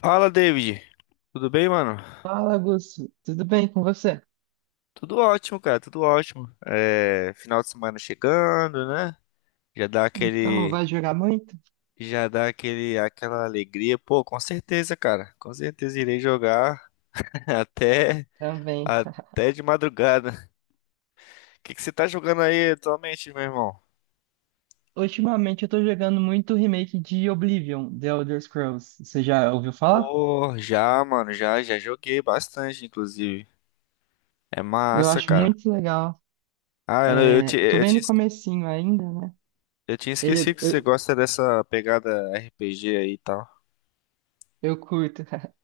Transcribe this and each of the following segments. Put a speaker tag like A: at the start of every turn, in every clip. A: Fala, David. Tudo bem, mano?
B: Fala, Augusto. Tudo bem com você?
A: Tudo ótimo, cara, tudo ótimo. É, final de semana chegando, né? Já dá
B: Então,
A: aquele,
B: vai jogar muito?
A: aquela alegria. Pô, com certeza, cara. Com certeza irei jogar até,
B: Também.
A: até de madrugada. O que que você tá jogando aí atualmente, meu irmão?
B: Ultimamente eu tô jogando muito o remake de Oblivion, The Elder Scrolls. Você já ouviu falar?
A: Pô, já, mano, já, já joguei bastante, inclusive. É
B: Eu
A: massa,
B: acho
A: cara.
B: muito legal.
A: Ah,
B: É, eu tô bem no comecinho ainda, né?
A: eu tinha esquecido
B: Ele,
A: que você
B: eu,
A: gosta dessa pegada RPG aí e tal.
B: eu curto.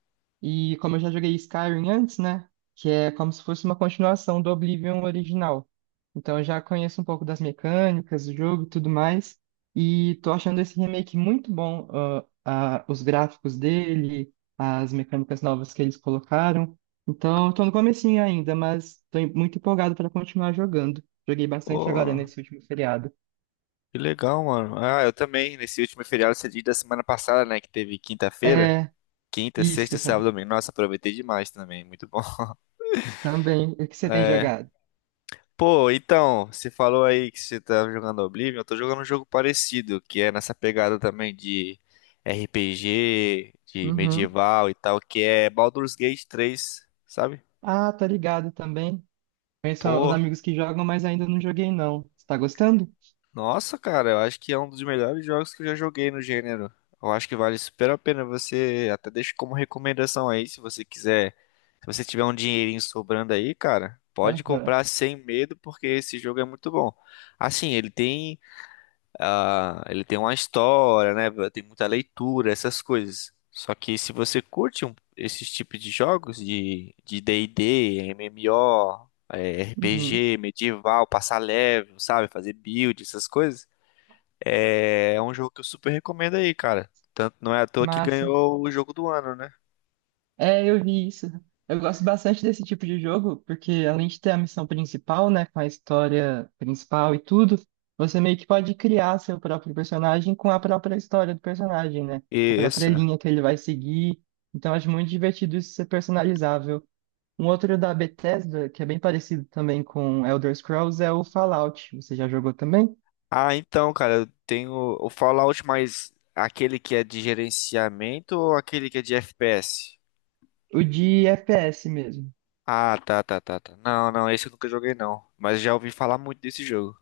B: E como eu já joguei Skyrim antes, né? Que é como se fosse uma continuação do Oblivion original. Então eu já conheço um pouco das mecânicas, do jogo e tudo mais. E tô achando esse remake muito bom. Os gráficos dele, as mecânicas novas que eles colocaram. Então eu tô no comecinho ainda, mas tô muito empolgado para continuar jogando. Joguei bastante agora
A: Pô,
B: nesse último feriado.
A: que legal, mano. Ah, eu também. Nesse último feriado cedido da semana passada, né? Que teve quinta-feira.
B: É,
A: Quinta,
B: isso,
A: sexta, sábado, domingo. Nossa, aproveitei demais também. Muito bom.
B: também. O que você tem
A: É.
B: jogado?
A: Pô, então, você falou aí que você tava jogando Oblivion. Eu tô jogando um jogo parecido, que é nessa pegada também de RPG, de
B: Uhum.
A: medieval e tal, que é Baldur's Gate 3, sabe?
B: Ah, tá ligado também. Conheço uns
A: Pô,
B: amigos que jogam, mas ainda não joguei, não. Você tá gostando?
A: nossa, cara, eu acho que é um dos melhores jogos que eu já joguei no gênero. Eu acho que vale super a pena você, até deixo como recomendação aí, se você quiser, se você tiver um dinheirinho sobrando aí, cara, pode
B: Aham.
A: comprar sem medo, porque esse jogo é muito bom. Assim, ele tem, ah, ele tem uma história, né? Tem muita leitura, essas coisas. Só que se você curte um- esses tipos de jogos de D&D, MMO,
B: Uhum.
A: RPG, medieval, passar level, sabe, fazer build, essas coisas é, é um jogo que eu super recomendo aí, cara. Tanto não é à toa que
B: Massa.
A: ganhou o jogo do ano, né?
B: É, eu vi isso. Eu gosto bastante desse tipo de jogo, porque além de ter a missão principal, né, com a história principal e tudo, você meio que pode criar seu próprio personagem com a própria história do personagem, né? A própria
A: Isso.
B: linha que ele vai seguir. Então, acho muito divertido isso ser personalizável. Um outro da Bethesda, que é bem parecido também com Elder Scrolls, é o Fallout. Você já jogou também?
A: Ah, então, cara, eu tenho o Fallout, mas aquele que é de gerenciamento ou aquele que é de FPS?
B: O de FPS mesmo.
A: Ah, tá, tá, tá, tá. Não, não, esse eu nunca joguei não, mas já ouvi falar muito desse jogo.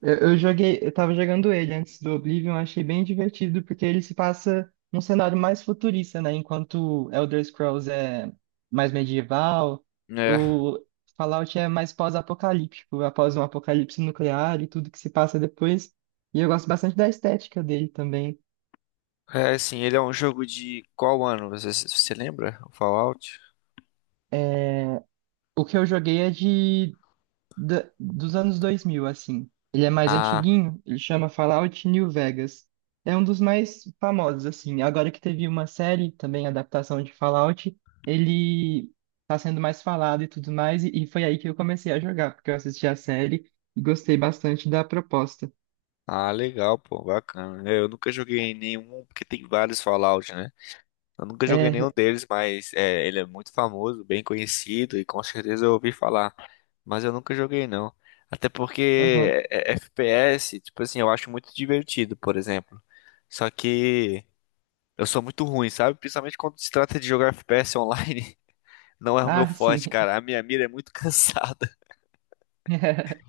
B: Eu joguei, eu tava jogando ele antes do Oblivion, achei bem divertido, porque ele se passa num cenário mais futurista, né? Enquanto Elder Scrolls é mais medieval,
A: É.
B: o Fallout é mais pós-apocalíptico, após um apocalipse nuclear e tudo que se passa depois. E eu gosto bastante da estética dele também.
A: É, assim, ele é um jogo de qual ano? Você, você lembra? O Fallout?
B: O que eu joguei é dos anos 2000 assim. Ele é mais
A: Ah,
B: antiguinho, ele chama Fallout New Vegas. É um dos mais famosos, assim. Agora que teve uma série, também adaptação de Fallout, ele tá sendo mais falado e tudo mais, e foi aí que eu comecei a jogar, porque eu assisti a série e gostei bastante da proposta.
A: ah, legal, pô, bacana. É, eu nunca joguei nenhum, porque tem vários Fallout, né? Eu nunca joguei nenhum
B: É,
A: deles, mas é, ele é muito famoso, bem conhecido e com certeza eu ouvi falar. Mas eu nunca joguei não. Até porque
B: aham.
A: FPS, tipo assim, eu acho muito divertido, por exemplo. Só que eu sou muito ruim, sabe? Principalmente quando se trata de jogar FPS online, não é o meu
B: Ah, sim.
A: forte, cara. A minha mira é muito cansada.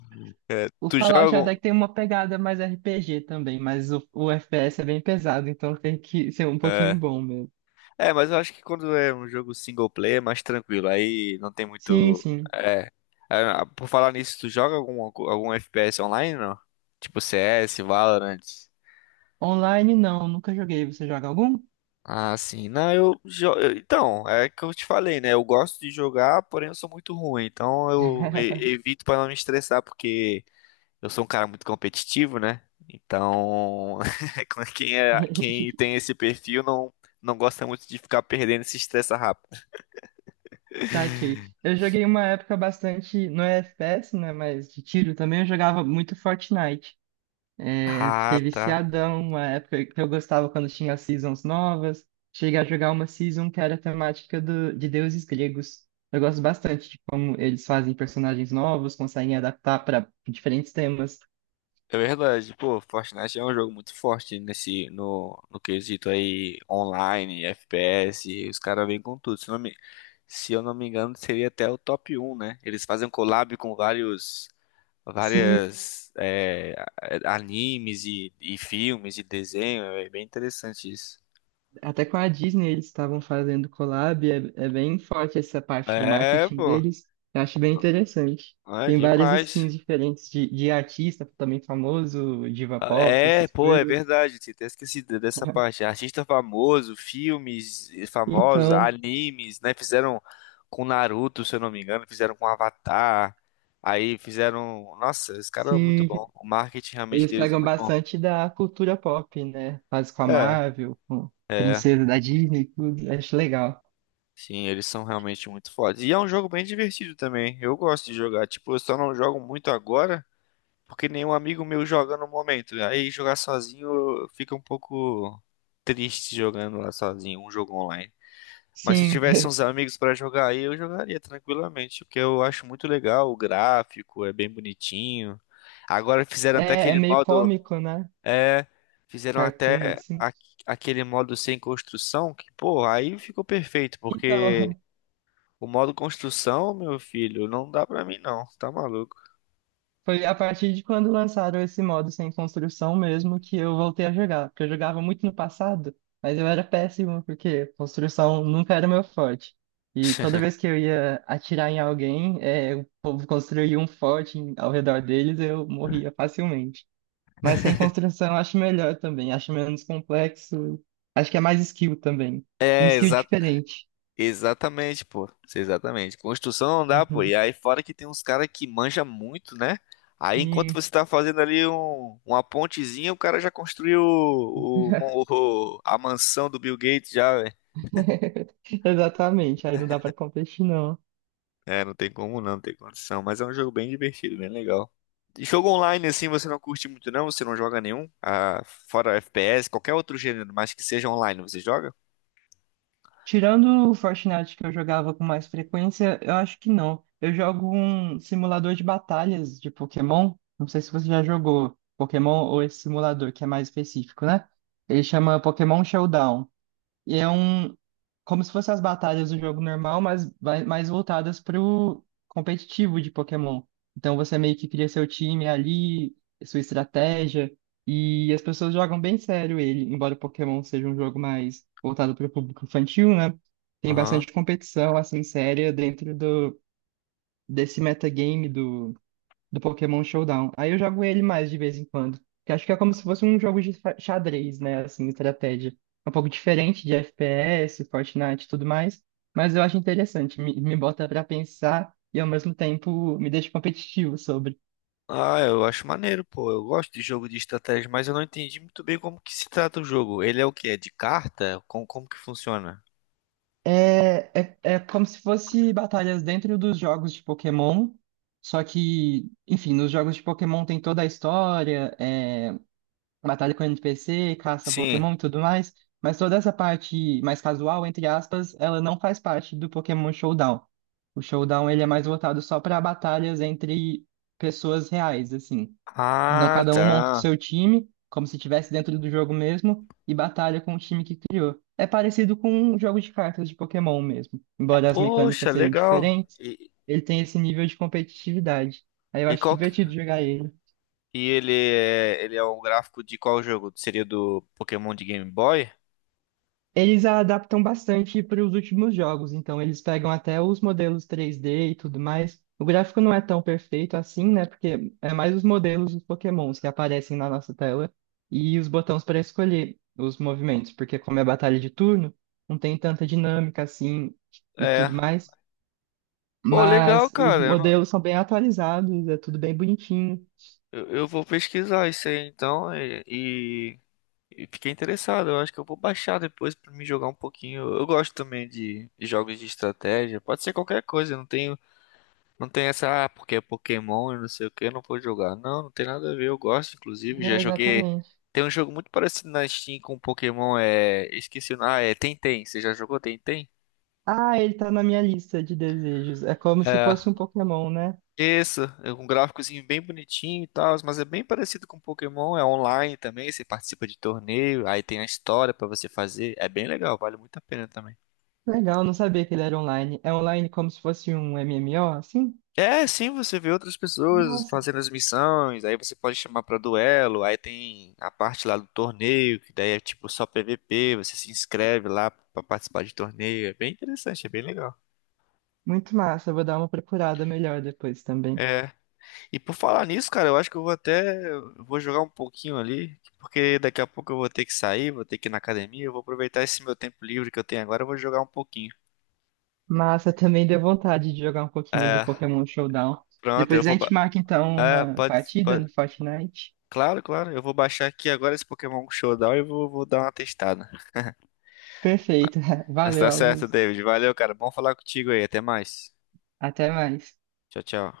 B: O
A: Tu joga?
B: Fallout até que
A: Algum-
B: tem uma pegada mais RPG também, mas o FPS é bem pesado, então tem que ser um pouquinho
A: É.
B: bom mesmo.
A: É, mas eu acho que quando é um jogo single player é mais tranquilo, aí não tem
B: Sim,
A: muito.
B: sim.
A: É. É, por falar nisso, tu joga algum FPS online, não? Tipo CS, Valorant.
B: Online não, nunca joguei. Você joga algum?
A: Ah, sim. Não, então, é que eu te falei, né? Eu gosto de jogar, porém eu sou muito ruim. Então evito pra não me estressar, porque eu sou um cara muito competitivo, né? Então, quem tem esse perfil não, não gosta muito de ficar perdendo e se estressa rápido.
B: Saquei. Eu joguei uma época bastante, não é FPS, né, mas de tiro também, eu jogava muito Fortnite. É,
A: Ah,
B: fiquei
A: tá.
B: viciadão, uma época que eu gostava quando tinha seasons novas. Cheguei a jogar uma season que era a temática do, de deuses gregos. Eu gosto bastante de como eles fazem personagens novos, conseguem adaptar para diferentes temas.
A: É verdade, pô, Fortnite é um jogo muito forte nesse, no, no quesito aí online, FPS, os caras vêm com tudo. Se eu não me engano, seria até o top um, né? Eles fazem um collab com vários,
B: Sim,
A: várias é, animes e filmes e desenho, é bem interessante isso.
B: até com a Disney eles estavam fazendo collab, é bem forte essa parte do
A: É,
B: marketing
A: pô,
B: deles. Eu acho bem
A: não-
B: interessante.
A: é
B: Tem várias skins
A: demais.
B: diferentes de artista também famoso, diva
A: Ah,
B: pop,
A: é,
B: essas
A: pô, é
B: coisas.
A: verdade, tinha até esquecido dessa parte. Artista famoso, filmes famosos,
B: Então,
A: animes, né? Fizeram com Naruto, se eu não me engano, fizeram com Avatar. Aí fizeram. Nossa, esse cara é muito
B: sim,
A: bom. O marketing realmente
B: eles
A: deles é
B: pegam
A: muito bom.
B: bastante da cultura pop, né? Faz com a
A: É,
B: Marvel, com
A: é.
B: princesa da Disney, e tudo. Acho legal.
A: Sim, eles são realmente muito fodas. E é um jogo bem divertido também. Eu gosto de jogar. Tipo, eu só não jogo muito agora, porque nenhum amigo meu joga no momento. Aí jogar sozinho fica um pouco triste jogando lá sozinho, um jogo online. Mas se
B: Sim,
A: tivesse uns amigos pra jogar aí, eu jogaria tranquilamente, porque eu acho muito legal o gráfico, é bem bonitinho. Agora fizeram até
B: é
A: aquele
B: meio
A: modo,
B: cômico, né?
A: é, fizeram
B: Cartoon,
A: até
B: assim.
A: a- aquele modo sem construção, que, pô, aí ficou perfeito,
B: Então,
A: porque o modo construção, meu filho, não dá pra mim não, tá maluco.
B: foi a partir de quando lançaram esse modo sem construção mesmo que eu voltei a jogar. Porque eu jogava muito no passado, mas eu era péssimo porque construção nunca era meu forte. E toda vez que eu ia atirar em alguém, é, o povo construía um forte ao redor deles, eu morria facilmente. Mas sem construção eu acho melhor também, acho menos complexo, acho que é mais skill também. Um
A: É,
B: skill diferente.
A: exatamente, pô. Isso, exatamente. Construção não dá, pô. E aí, fora que tem uns caras que manja muito, né? Aí, enquanto
B: E...
A: você tá fazendo ali uma pontezinha, o cara já construiu a mansão do Bill Gates já, velho.
B: Exatamente, aí não dá pra competir, não.
A: É, não tem como não, não tem condição. Mas é um jogo bem divertido, bem legal. E jogo online, assim, você não curte muito, não? Você não joga nenhum? Ah, fora FPS, qualquer outro gênero, mas que seja online, você joga?
B: Tirando o Fortnite que eu jogava com mais frequência, eu acho que não. Eu jogo um simulador de batalhas de Pokémon. Não sei se você já jogou Pokémon ou esse simulador que é mais específico, né? Ele chama Pokémon Showdown. E é um. Como se fossem as batalhas do jogo normal, mas mais voltadas pro competitivo de Pokémon. Então você meio que cria seu time ali, sua estratégia, e as pessoas jogam bem sério ele, embora o Pokémon seja um jogo mais voltado para o público infantil, né? Tem
A: Aham.
B: bastante competição, assim, séria dentro do, desse metagame do Pokémon Showdown. Aí eu jogo ele mais de vez em quando. Que acho que é como se fosse um jogo de xadrez, né? Assim, estratégia. É um pouco diferente de FPS, Fortnite e tudo mais. Mas eu acho interessante. Me bota pra pensar e ao mesmo tempo me deixa competitivo sobre.
A: Ah, eu acho maneiro, pô. Eu gosto de jogo de estratégia, mas eu não entendi muito bem como que se trata o jogo. Ele é o quê? É de carta? Como que funciona?
B: É como se fosse batalhas dentro dos jogos de Pokémon. Só que, enfim, nos jogos de Pokémon tem toda a história, é, batalha com NPC, caça
A: Sim.
B: Pokémon e tudo mais, mas toda essa parte mais casual, entre aspas, ela não faz parte do Pokémon Showdown. O Showdown ele é mais voltado só para batalhas entre pessoas reais, assim. Então
A: Ah,
B: cada um monta o
A: tá.
B: seu time, como se estivesse dentro do jogo mesmo, e batalha com o time que criou. É parecido com um jogo de cartas de Pokémon mesmo, embora as
A: Poxa,
B: mecânicas sejam
A: legal.
B: diferentes, ele tem esse nível de competitividade. Aí eu
A: E
B: acho
A: qual que...
B: divertido jogar ele.
A: E ele é um gráfico de qual jogo? Seria do Pokémon de Game Boy?
B: Eles adaptam bastante para os últimos jogos, então eles pegam até os modelos 3D e tudo mais. O gráfico não é tão perfeito assim, né? Porque é mais os modelos dos Pokémons que aparecem na nossa tela e os botões para escolher os movimentos, porque como é batalha de turno, não tem tanta dinâmica assim e
A: É.
B: tudo mais.
A: Pô, legal,
B: Mas os
A: cara. Eu, não-
B: modelos são bem atualizados, é tudo bem bonitinho.
A: Eu vou pesquisar isso aí então. E, e fiquei interessado, eu acho que eu vou baixar depois pra me jogar um pouquinho. Eu gosto também de jogos de estratégia, pode ser qualquer coisa, eu não tenho, não tem essa, ah, porque é Pokémon e não sei o que, eu não vou jogar. Não, não tem nada a ver, eu gosto, inclusive, já
B: É,
A: joguei.
B: exatamente.
A: Tem um jogo muito parecido na Steam com Pokémon, é. Esqueci o nome, ah, é Tenten, você já jogou Tenten?
B: Ah, ele tá na minha lista de desejos. É como se
A: É.
B: fosse um Pokémon, né?
A: Isso, é um gráficozinho bem bonitinho e tal, mas é bem parecido com Pokémon, é online também, você participa de torneio, aí tem a história pra você fazer, é bem legal, vale muito a pena também.
B: Legal, não sabia que ele era online. É online como se fosse um MMO, assim?
A: É, sim, você vê outras pessoas
B: Nossa,
A: fazendo as missões, aí você pode chamar pra duelo, aí tem a parte lá do torneio, que daí é tipo só PVP, você se inscreve lá pra participar de torneio, é bem interessante, é bem legal.
B: muito massa. Eu vou dar uma procurada melhor depois também.
A: É, e por falar nisso, cara, eu acho que eu vou até, eu vou jogar um pouquinho ali, porque daqui a pouco eu vou ter que sair, vou ter que ir na academia, eu vou aproveitar esse meu tempo livre que eu tenho agora, eu vou jogar um pouquinho.
B: Massa, também deu vontade de jogar um pouquinho do
A: É,
B: Pokémon Showdown.
A: pronto, eu
B: Depois a
A: vou, ba-
B: gente marca então
A: é,
B: uma
A: pode,
B: partida
A: pode,
B: no Fortnite.
A: claro, claro, eu vou baixar aqui agora esse Pokémon Showdown e vou, vou dar uma testada.
B: Perfeito.
A: Mas tá
B: Valeu,
A: certo,
B: Augusto.
A: David. Valeu, cara. Bom falar contigo aí. Até mais.
B: Até mais.
A: Tchau, tchau.